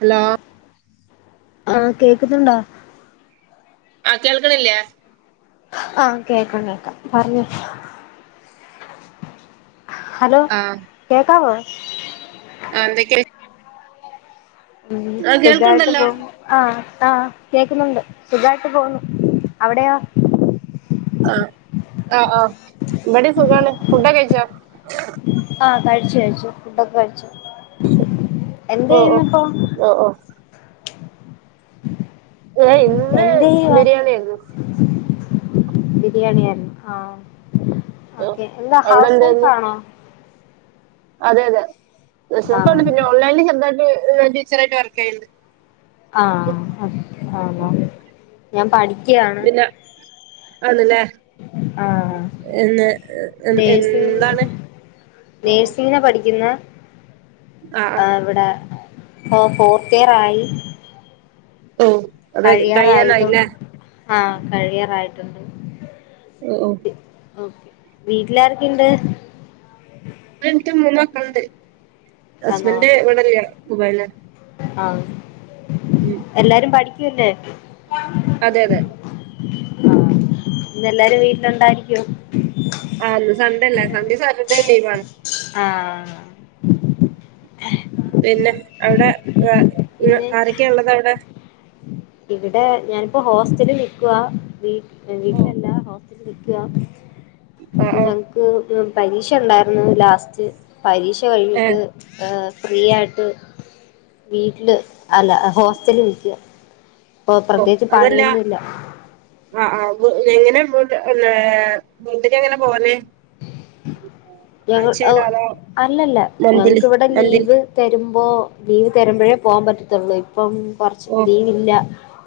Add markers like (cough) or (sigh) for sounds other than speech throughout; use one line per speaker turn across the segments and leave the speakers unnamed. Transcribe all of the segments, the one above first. Hello
ആഹ് കേക്കുന്നുണ്ടോ
ആഹ് കേൾക്കണില്ലേ
ആഹ് കേക്കാം കേക്കാം പറഞ്ഞോ ഹലോ കേക്കാവോ
ആഹ് എന്തൊക്കെ
ഉം. സുഖായിട്ട്
കേൾക്കണ്ടല്ലോ
പോണ് ആഹ് ആഹ് കേക്കുന്നുണ്ട് സുഖായിട്ട് പോകുന്നു അവിടെയാ
ആഹ് ആഹ് ആഹ് ഇവിടെ സുഖാണ് ഫുഡ് കഴിച്ചൊ
ആഹ് കഴിച്ചു കഴിച്ചു ഫുഡ്ക്കെ കഴിച്ചു
ഓ
എന്തയ്യുന്ന ഇപ്പോ
ഓ ഓ ഓ ഏ ഇന്ന്
എന്തു ചെയ്യുവാ
ബിരിയാണി ആയിരുന്നു
ബിരിയാണി ആയിരുന്നു ആഹ്
ഓ
ഓക്കെ എന്താ
അവിടെ
ഹൗസ്
എന്തായിരുന്നു
വൈഫാണോ
അതെ അതെ ഹൗസ്
ആഹ്
വൈഫാണ് പിന്നെ ഓൺലൈനിൽ ചെറുതായിയിട്ട് ടീച്ചറായിട്ട് വർക്ക് ചെയ്യണ്ട്
ആഹ് ആഹ ഞാൻ പഠിക്കയാണ്
അതേലേ
ആഹ്
എ എന്താണ് ഓ ഓ
നേഴ്സിംഗിനാ പഠിക്കുന്ന
ആ ആ
ആഹ് ഇവിടെ ഫോർത്ത് ഇയർ ആയി.
ഓ അതെ
കഴിയാറായതു
കഴിയാനായിലേ
ആഹ് കഴിയാറായിട്ടുണ്ട്
ഒ ഓ
ഓ വീട്ടിലാരൊക്കെണ്ട്
എനിക്ക് മൂന്ന് മക്കള്ണ്ട്
ആന്നോ
ഹസ്ബൻഡ് ഇവിടെല്ല ദുബായിലാ
ആഹ്
ഉം.
എല്ലാരും പഠിക്കുല്ലേ?
അതെ അതെ.
ആഹ് ഇന്നെല്ലാരും വീട്ടിലുണ്ടായിരിക്കോ?
ആഹ് ന്ന് സൺഡല്ലേ സൺഡിം സാറ്റർഡേ ലീവാണ്.
ആഹ്
പിന്നെ അവിടെ യ യു
പിന്നെ
ആരൊക്കെ ഉള്ളതവിടെ
ഇവിടെ ഞാനിപ്പോ ഹോസ്റ്റലിൽ നിക്കുവാ വീട്ട്
ഓ
വീട്ടിലല്ല ഹോസ്റ്റലിൽ നിക്കുവാ
ആ
അപ്പൊ
ആ
ഞങ്ങക്ക് പരീക്ഷ ഉണ്ടായിരുന്നു ലാസ്റ്റ് പരീക്ഷ
ഏ
കഴിഞ്ഞിട്ട് ഈഹ് ഫ്രീ ആയിട്ട് വീട്ടില് അല്ല ഹോസ്റ്റലി നിക്കുവാ ഇപ്പൊ
ഓഹ്
പ്രത്യേകിച്ച്
അതല്ലാ
പണിയൊന്നുല്ല
ആഹ് ആഹ് വ് (unintelligible) വീട്ട്ക്ക് എങ്ങനെ പോല്
ഞങ്ങ അഹ്
അതോ
അല്ലല്ല
മന്ത്ലി
ഞങ്ങക്ക് ഇവ്ടെ
മന്ത്ലി
ലീവ് തരുമ്പോ ലീവ് തരുമ്പഴേ പോകാൻ പറ്റത്തുള്ളൂ ഇപ്പം കുറച്ച്
ഓ
ലീവില്ല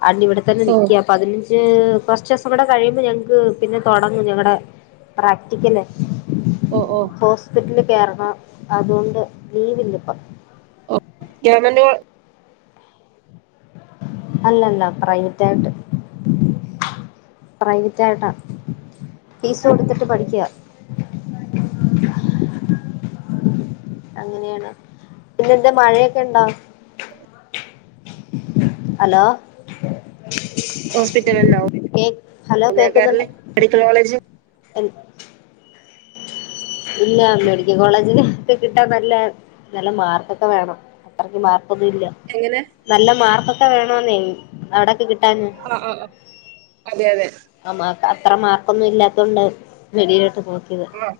അണ് ഇവിടെ തന്നെ
ഓ
നിക്ക പതിനഞ്ച് കൊറച്ച്സം കൂടെ കഴിയുമ്പോ ഞങ്ങക്ക് പിന്നെ തുടങ്ങും ഞങ്ങളുടെ പ്രാക്ടിക്കല്
ഓ ഓ
ഹോസ്പിറ്റല് കേറണം അതൊണ്ട് ലീവില്ലപ്പൊ
ഓഹ് (unintelligible)
അല്ലല്ല പ്രൈവറ്റായിട്ട് പ്രൈവറ്റായിട്ടാ ഫീസ് കൊടുത്തിട്ട് പഠിക്ക അങ്ങനെണ് പിന്നെ എന്താ മഴയൊക്കെണ്ടാ അലോ
ഹോസ്പിറ്റൽന്നാവും ലെ കേറല് മെഡിക്കൽ കോളേജ്
ആഹ് ഇല്ല മെഡിക്കൽ കോളേജില ഒക്കെ കിട്ടാൻ നല്ല നല്ല മാർക്കൊക്കെ വേണം അത്രക്ക് മാർക്കൊന്നില്ലെ
എങ്ങനെ
നല്ല മാർക്കൊക്കെ വേണോന്നെയ് അവിടൊക്കെ കിട്ടാൻ
ആഹ് ആഹ് ആഹ് അതെ അതെ
ആഹ് മാർക്ക് അത്ര മാർക്കൊന്നും ഇല്ലാത്തോണ്ടവും വെളിയിലോട്ട് നോക്കിയത്
ആഹ്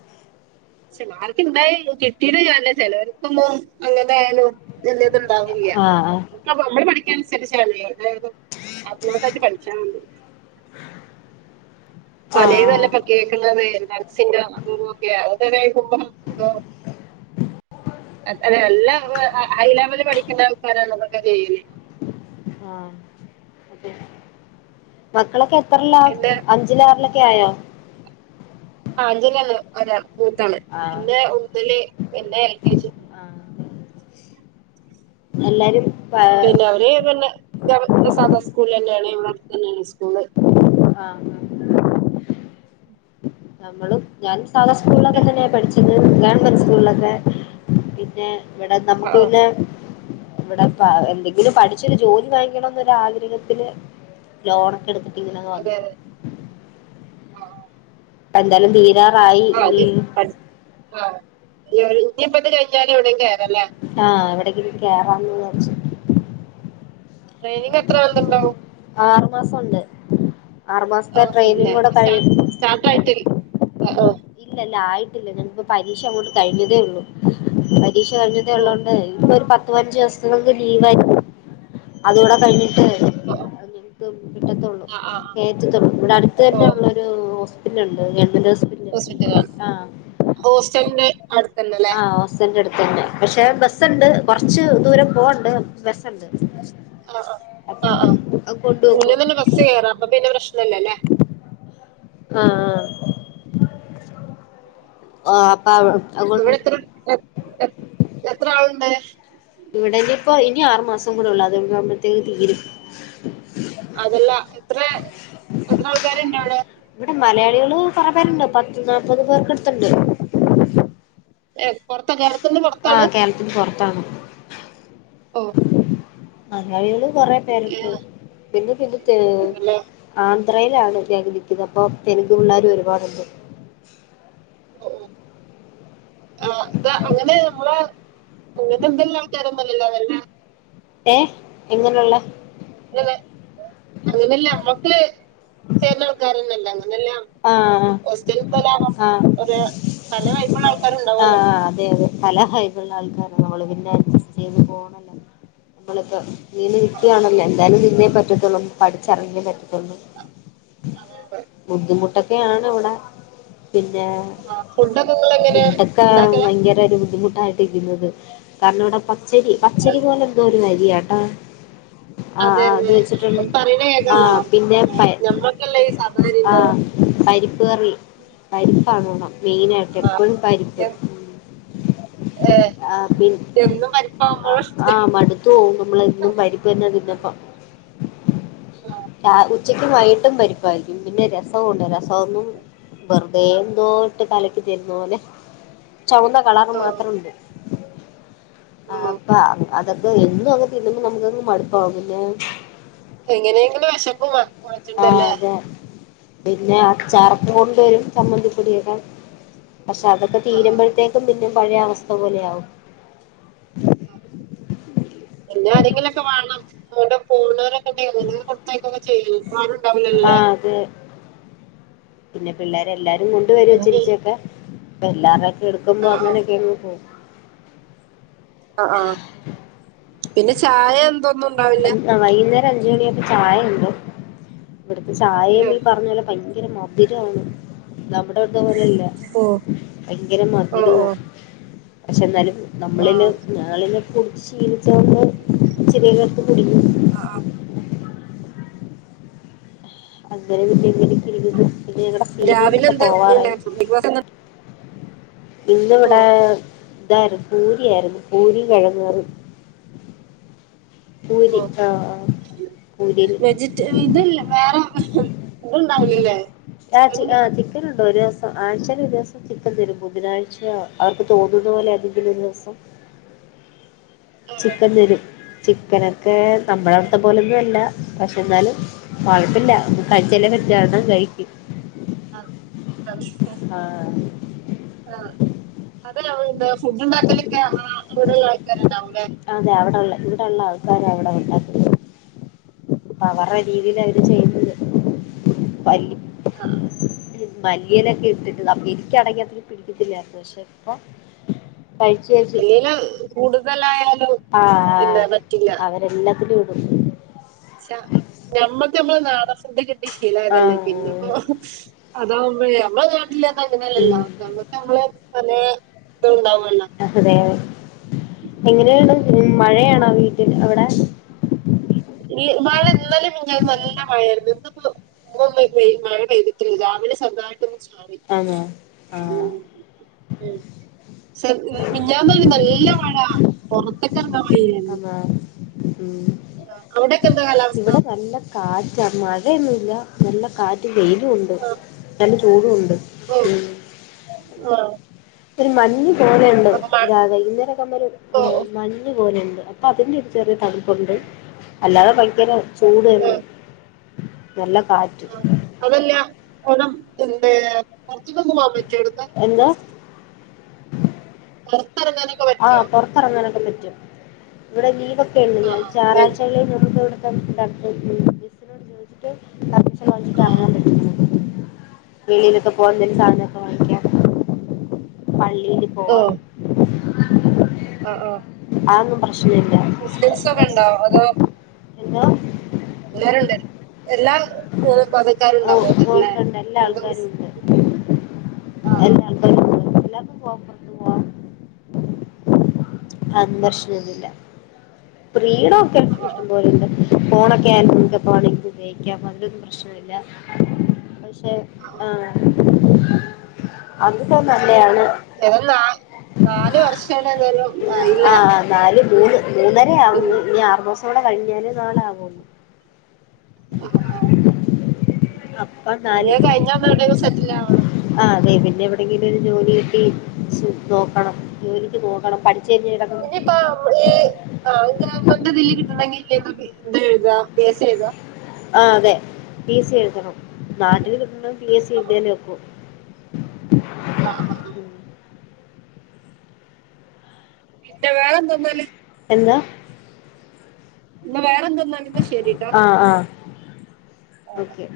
ചേലോർക്ക് ഇണ്ടയ കിട്ടീയിട്ട് കാര്യല്ല ചിലോർക്കുമ്പോ അങ്ങനെ ആയാലും എല്ലേതുണ്ടാവുല്ല്യ
ആഹ്
അപ്പ നമ്മള് പഠിക്കണ അനുസരിച്ചാവുല്യേ അതായത് അത്തത് പഠിച്ചാണ്ട്
ആഹ്
പലേതല്ല
ആഹ്
പ്പോ കേൾക്ക്ണത് ഡ്രഗ്സിന്റെ അതു ഇതൊക്കെ അതൊണ്ടന്നെ ആയിരിക്കും പ്പം പ്പൊ അത് അതെ അല്ല ഹൈ ലെവല് പഠിക്കുന്ന ആൾക്കാരാണ് അതൊകെ ചെയ്യല്
ആഹ് അതെ മക്കളൊക്കെ എത്രല്ല
എന്റെ
അഞ്ച് അഞ്ചിലാർലൊക്കെ ആയോ
ആഹ് അഞ്ജലാണ് ഒരാൾ മൂത്താള്
ആഹ്
പിന്നെ ഒന്നില് പിന്നെ എ കെ ജി
ആഹ് എല്ലാരും ആഹ്
പിന്നെ അവര് പിന്നെ ഗവർ സാദാ സ്കൂളിലെന്നെണ് ഇവിടെ അട്ത്തന്നെണ് സ്കൂള്
ആഹ് നമ്മളും ഞാനും സാധാ
പിന്നെ
സ്കൂളിലൊക്കെ തന്നെ പഠിച്ചത് ഗവൺമെന്റ് സ്കൂളിലൊക്കെ പിന്നെ പിന്നെ ഇവിടെ
ആ
നമ്മുക്ക് പിന്നെ ഇവിടെ ഇപ്പ എന്തെങ്കിലും പഠിച്ചൊരു ജോലി വാങ്ങിക്കണംന്ന് ഒരു ആഗ്രഹത്തില് ലോണൊക്കെ എടുത്ത് ഇങ്ങനെ
അതെ
വന്നു
അതെ ആ
എന്താലും ബീ എ
ആ അതെ പഠ് ആ ഇനി അവര് ഇനി ഇപ്പൊ ഇത് കഴിഞ്ഞാല് എവിടേലും കേറാ ലെ
ആഹ് എവിടെങ്കിലും കേറാന്ന് വിചാരിച്ചു
ട്രെയിനിങ് എത്ര (unintelligible)
ആറുമാസം ഉണ്ട് ആറുമാസത്തെ ട്രെയിനിങ് കൂടെ കഴി
സ്റ്റാട്ട്റായി ഇട്ട് കേറി ആഹ് ആഹ്
ഇല്ല ഇല്ല ആയിട്ടില്ല ഞാനിപ്പോ പരീക്ഷ അങ്ങോട്ട് കഴിഞ്ഞതേ ഉള്ളൂ പരീക്ഷ കഴിഞ്ഞതേ
ഓഹ്
ഉള്ളോണ്ട് ഇനി ഇപ്പൊ ഒരു പത്ത് പതിനഞ്ചു ദിവസങ്ങള് ലീവായിരിക്കും അതൂടെ കഴിഞ്ഞിട്ട്
ഓഹ്
(unintelligible) കിട്ടത്തൊള്ളു
ആഹ് ആഹ്
കേറ്റത്തൊള്ളൂ ഇവിടെ അടുത്ത് തന്നെ
ഓഹ്
ഉള്ള ഒരു ഹോസ്പിറ്റല്ണ്ട് ഗവൺമെന്റ് ഹോസ്പിറ്റ
ഹോസ്പിറ്റലാണ് ഹോസ്റ്റൽന്റെ അട്
ആഹ് ഹോസ്‌റ്റൽന്റെ അടുത്തന്നെ പക്ഷെ ബസ്സ്ണ്ട്
ആഹ്
കൊറച്ച് ദൂരം പോവാണ്ട് ബസ്സെണ്ട്
ആഹ്
ഔ
ആഹ് ആഹ്
അത് കൊണ്ട്
മുന്നേ
വെക്കോ
തന്നെ ബസ്സ് കേറാ അപ്പൊ പിന്നെ പ്രശ്നം ഇല്ലല്ലേ
ആഹ് ആഹ് ആഹ് അപ്പ അവ്
ഇവിടെ എത്ര എ എ എത്ര ആള്ണ്ട്
ഇവിടെ ഇഞ്ഞിപ്പൊ ഇനി ആറ് മാസം കൂടെ ഒള്ളു അത് കഴിയുമ്പത്തേക്ക് തീരും
അതല്ല എത്ര എത്ര ആൾക്കാര് ഇണ്ട് അവിടെ
ഇവടെ മലയാളികള് കൊറേ പേര്ണ്ട് പത്ത് നാപ്പത് പേർക്ക് ഇട്ത്ത്ണ്ട്
ഏഹ് പൊറത്താ കേരളത്ത് ന്ന് പൊറത്താണ്
(unintelligible) പൊറത്താണ്
ഓഹ്
മലയാളികള് കൊറെ പേര്ണ്ട്
ഏഹ്
പിന്നെ പിന്നെ തെ ആന്ധ്രയിലാണ് ഞാന് നിക്കിന്നെ അപ്പോ തെലുങ്ക് പിള്ളേര് ഒരുപാട്ണ്ട്
ഓഹ് ആഹ് ഇത് അങ്ങനെ നമ്മളെ അങ്ങൻത്തെ എന്ത് ല്ല ആൾക്കാരൊന്നല്ലല്ലോ നല്ലെ
ഏഹ് എങ്ങനുള്ള
ല്ലല്ലേ അങ്ങനെല്ല ഞ്ഞമ്മക്ക് ചേര്ന ആൾക്കാരന്നെല്ലേ അങ്ങനെല്ല
ആഹ് ആഹ് ആഹ്
ഒരു പല വൈബുള്ള ആൾക്കാരുണ്ടാവുമല്ലോ
ആഹ് അതെ അതെ പല ഹയ്ബ്ള്ള ആൾക്കാരാ നമള് പിന്നെ അഡ്ജസ്റ്റ് ചെയ്ത് പോണല്ല നമ്മള് ഇപ്പോ ലീവില് നിക്ക്യാണല്ലോ എന്തായാലും നിന്നേ പറ്റത്തുള്ളൂ പഠിച്ചെർങ്ങിയേ പറ്റത്തൊള്ളൂ
അഹ് അതെ അതെ
ബുദ്ധിമുട്ടൊക്കെയാണ് ഇവ്ടെ പിന്നെ
ഫുഡൊക്കെ നിങ്ങൾ എങ്ങനെ
ഫുഡൊക്കെ
ഉണ്ടാക്കല
ഭയങ്കര ഒരു ബുദ്ധിമുട്ടായിട്ടിരിന്നത് കാരണം ഇവിടെ ഇപ്പം പച്ചരി പച്ചരി പോലെ എന്തോ ഒരു അരിയാട്ടാ ആഹ്
അതെ
ആഹ് അത്
അതെ
വെച്ചിട്ടേയ്ന്ന്
പറയണ കേക്കാലോ
ആഹ് പിന്നെ പയെ
ഞമ്മക്കല്ല ഈ സാധാരണ ഉണ്ടാവുക
ആഹ് പരിപ്പ് കറി പരിപ്പാണ് ഇവ്ടെ മെയിനാ
ആ,
എപ്പൊഴും പരിപ്പ്
എൻ- ഏ,
ആഹ് പിൻ
എന്നും
അ
പരിപ്പാകുമ്പോഴും
ആഹ് മട്ത്തു പോവും നമ്മള് എന്നും പരി പിന്നെ ടിന്നപ്പം രാ ഉച്ചക്കും വൈകിട്ടും പരിപ്പായി പിന്നെ രസം ഉണ്ട് രസം ഒന്നും വെറുതെ എന്തോ ഇട്ട് കലക്കി തര്ന്ന പോലെ ചൊവന്ന കളറ് മാത്രമുണ്ട്
(inaudible)
ആപ്പ അതൊക്കെ എന്നും അങ്ങ് തിന്നുമ്പോ നമ്മുക്കങ്ങ് മട്പ്പാവും പിന്നെ
എങ്ങനെയ്ങ്കിലും വെശപ്പ് മാ
ആഹ്
മാറ്റണ്ടല്ലേ
അതെ പിന്നെ അച്ചാറ്ക്കെ കൊണ്ടുവരും ചമ്മന്തിപ്പൊടിയെക്കെ പക്ഷെ അതൊക്കെ തീരുംമ്പഴത്തേ ക്കും പിന്നെ പഴയെ അവസ്ഥ പോലെയാവും
പിന്നെ ആരെങ്കിലൊക്കെ വാണം (unintelligible) പോണോരെ (unintelligible) കൊട്ത്തയ്ക്കുക്കെ ചെയ്യും പ്പ ആരുംണ്ടാവൂലല്ലല്ലോ
ആ
ലേ
അതെ പിന്നെ പിള്ളേരെ എല്ലാരും കൊണ്ട് വരും ഇച്ചിരി ച്ചെക്കെ ഇപ്പൊ എല്ലാവര്ടെ എടുക്കുമ്പോ
ആ
അങ്ങനൊയെക്കെങ്ങ് പോവും
ആഹ് ആഹ് പിന്നെ ചായ എന്തൊന്നും ണ്ടാവില്ല
ആഹ് വൈകുന്നേരം അഞ്ച് മണിയായ്പ്പ ചായ ഇണ്ട് ഇവിട്ത്തെ ചായീം ഈ പർഞ്ഞ പോലെ ഭയങ്കര മ ധുരാണ് നമ്മടെ അവിട്ത്തെ പോലെല്ല
ഓ
ഭയങ്കര
ഓ ഓ
മധുരൂം പക്ഷെ എന്നാലും
ആ
നമ്മളില് ഞങ്ങളില് കുട്ച്ച് ശീലിച്ചോണ്ട് ചെറിയെരു പ്പ കുടിക്കും
ആഹ്
അങ്ങനെ ഇങ്ങനെ ഒക്കെ ഇരിക്കുന്നു പിന്നെ ഞങ്ങളുടെ
രാവിലെ
സീനിയേഴ്സൊക്കെ
എന്താ
പോവാറായി
ഓ
ഇന്നിവിടെ ഇതായിരുന്നു പൂരിയായിരുന്നു പൂരിയും കിഴങ്ങ് കറിയും പൂരി
ആഹ്
ആ ആ പൂരിയിൽ
(unintelligible) ഇതല്ല വേറെ ഇതുണ്ടാവലല്ലേ
ആഹ് ആഹ് ചിക്കൻ ഉണ്ട് ഒരു ദിവസം ആഴ്ചയിൽ ഒരു ദിവസം ചിക്കൻതരും ബുധനാഴ്ച അവർക്ക് തോന്നുന്ന പോലെ ഏതെങ്കിലും ഒരു ദിവസം ചിക്കൻ തരും ചിക്കനൊക്കെ നമ്മുടെ അടുത്തെ പോലൊന്നും അല്ല പക്ഷെ എന്നാലും കുഴപ്പില്ല കഴിച്ചല്ലേ പറ്റു (unintelligible) കഴിക്കും
ആഹ് (unintelligible)
ആഹ്
ആഹ് അതെ ഫുഡ് ഉണ്ടാക്കലൊക്കെ ഇവിടെ ആൾക്കാറുണ്ടാവും ല്ലെ
അതെ അവിടെള്ള ഇവിടെ ഉള്ള ആൾക്കാരെ അവിടെ ഉണ്ടാക്കുന്നത് അപ്പ അവരെ രീതിൽ അവര് ചെയ്ത് മല്ലിയിലയൊക്കെ ഇട്ടിട്ട് അപ്പൊ എനിക്ക് ആണെങ്കിൽ അത്ര പിടിക്കത്തില്ലായിരുന്നു പക്ഷെ ഇപ്പൊ കഴിച്ചു
അല്ലേലും കൂടുതലായാലും
ആഹ് ആഹ്
ഇല്ല പറ്റില്ല
അവരെല്ലാത്തിലും ഇടും
നമ്മക്ക് നമ്മടെ നാടൻ ഫുഡ് കിട്ടി ശീലായതല്ലേ പിന്നെ
ആഹ്
അതാകുമ്പഴെ നമ്മടെ നാട്ടില് പർഞാ
ഉം
അങ്ങനല്ലല്ലോ നമ്മക്ക് നമ്മളെ പലേ ഇത് ഉണ്ടാവോലോ
അതെ അതെ എങ്ങനെയാണ് മഴയാണോ വീട്ടിൽ അവിടെ
ഈ മഴ ഇന്നാലെ വരെ നല്ല മഴഴായിരുന്നു ഇന്നിപ്പോ ഉം മഴ പെയ്തിട്ടല്ല രാവിലെ ചെർതായിട്ട് ഒന്ന്
ആന്നോ ആഹ്
ഉം മിനിഞ്ഞാന്ന് ഒരു നല്ല മഴ പൊറത്ത്
ആന്നോ ഉം
അവിടെക്കെ എന്താ കാലാവസ്ഥ
ഇവിടെ നല്ല കാറ്റാ മഴയൊന്നുല്ല നല്ല കാറ്റും വെയിലും ഉണ്ട്
ആ,
നല്ല ചൂടും ഉണ്ട്
ആ
ഒരു മഞ്ഞ് പോലെയുണ്ട് രാ വൈകുന്നേരം (unintelligible) മ്മല്
ഓ
ഏഹ്
ഓ
മഞ്ഞു പോലെണ്ട് അപ്പ അതിന്റെ ഒരു ചെറിയ തണുപ്പുണ്ട് അല്ലാതെ ഭയ്ങ്കെര ചൂട് തന്നെ
ആഹ്
നല്ല കാ
അതല്ലാ ഓണം ഏഹ് പാെർത്ത്ക്കൊക്കെ പോവാം പറ്റോവ്ട്ന്ന്
എന്താ
പാെറെത്തെറ്ങ്ങാന്
ആഹ് പാെറ്ത്തെറങ്ങാനൊക്കെ പറ്റും വെടെ ലീവൊക്കെ ഇണ്ട് ഞാൻ
ആഹ്
ചാറാഴ്ച്ചകളിൽ നമുക്ക് ഇവിടെ (unintelligible) മിസ്സിനോട് ചോദിച്ചിട്ട് പെർമിഷൻ വാങ്ങിച്ചിട്ട്
ആഹ് ആഹ്
എറങ്ങാം പറ്റും വെളിയിലൊക്കെ പോകാൻ എന്തേലും സാധനങ്ങളൊ പള്ളീല് പോവാം
ഓഹ് ആഹ് ആഹ്
ആതൊന്നും പ്രശ്നം ഇല്ലാ
ക്രിസ്ത്യെൻസാെക്കെ ഇണ്ടാേ അതോ
എന്താേ
എല്ലാരുണ്ട് എല്ലാവ
ഓഹ് ഉണ്ട് ഉണ്ട് എല്ലാ ആൾക്കാരും
ഹിന്ദൂസ്
ഉണ്ട്
ആഹ്
എല്ലാൾ എല്ലാർക്കും പോവാം പാെർത്ത് പോവാം അതിന് പ്രശ്നാെന്നു ഇല്ലാ ഫ്രീഡാെ ക്കെ
ആഹ് ആഹ്
ഇഷ്ടം പോലുണ്ട് ഫോണൊക്കെ ന്റെ ഫോണ് ൻക്ക് ഉയോഗിക്കാം പാ പ്രശ്നമില്ലാ പക്ഷെ ആഹ് അത് പ്പം നല്ലെയാണ്
ഏതായാലും നാ നാല് വർഷേനതായാലും ആയീലേ
ആഹ് നാല് മൂന്ന് മൂന്നെരയാവുന്നു ഇനി ആറ് മാസം കൂടെ കഴിഞ്ഞാല് നാലാകും
(unintelligible)
പ്പം
ഇനി
നാല്
അത് കഴിഞ്ഞാ ഒന്ന് എവിടെലും സെറ്റിൽ ആവണം
ആഹ് അതെ പിന്നെ എവിടെങ്കിലൊര് ജോലി കിട്ടി സു നോക്കണം ജോലിക്ക് പോകണം പഠിച്ചെയ്ഞ്ഞ ഇതകൊ
പ്പാ ഈ ആഹ് ജാഫെർന്റെതില് കിട്ടണെങ്കില് തെഴ്താ പി എ സി എഴ്താ
ആഹ് അതെ പി എസ് സി എഴ്തെണം നാട്ടില് കിട്ടണേ പി എസ് സി എഴ്തിയാലേ ഒക്കു.
ആഹ് ആ. പിന്നെ വേറെന്താന്നാല്
എന്താ?
പിന്നെ വേറെന്താന്നാല് ന്നാ ശരീട്ടാേ
ആഹ് ആഹ് ഓക്കെ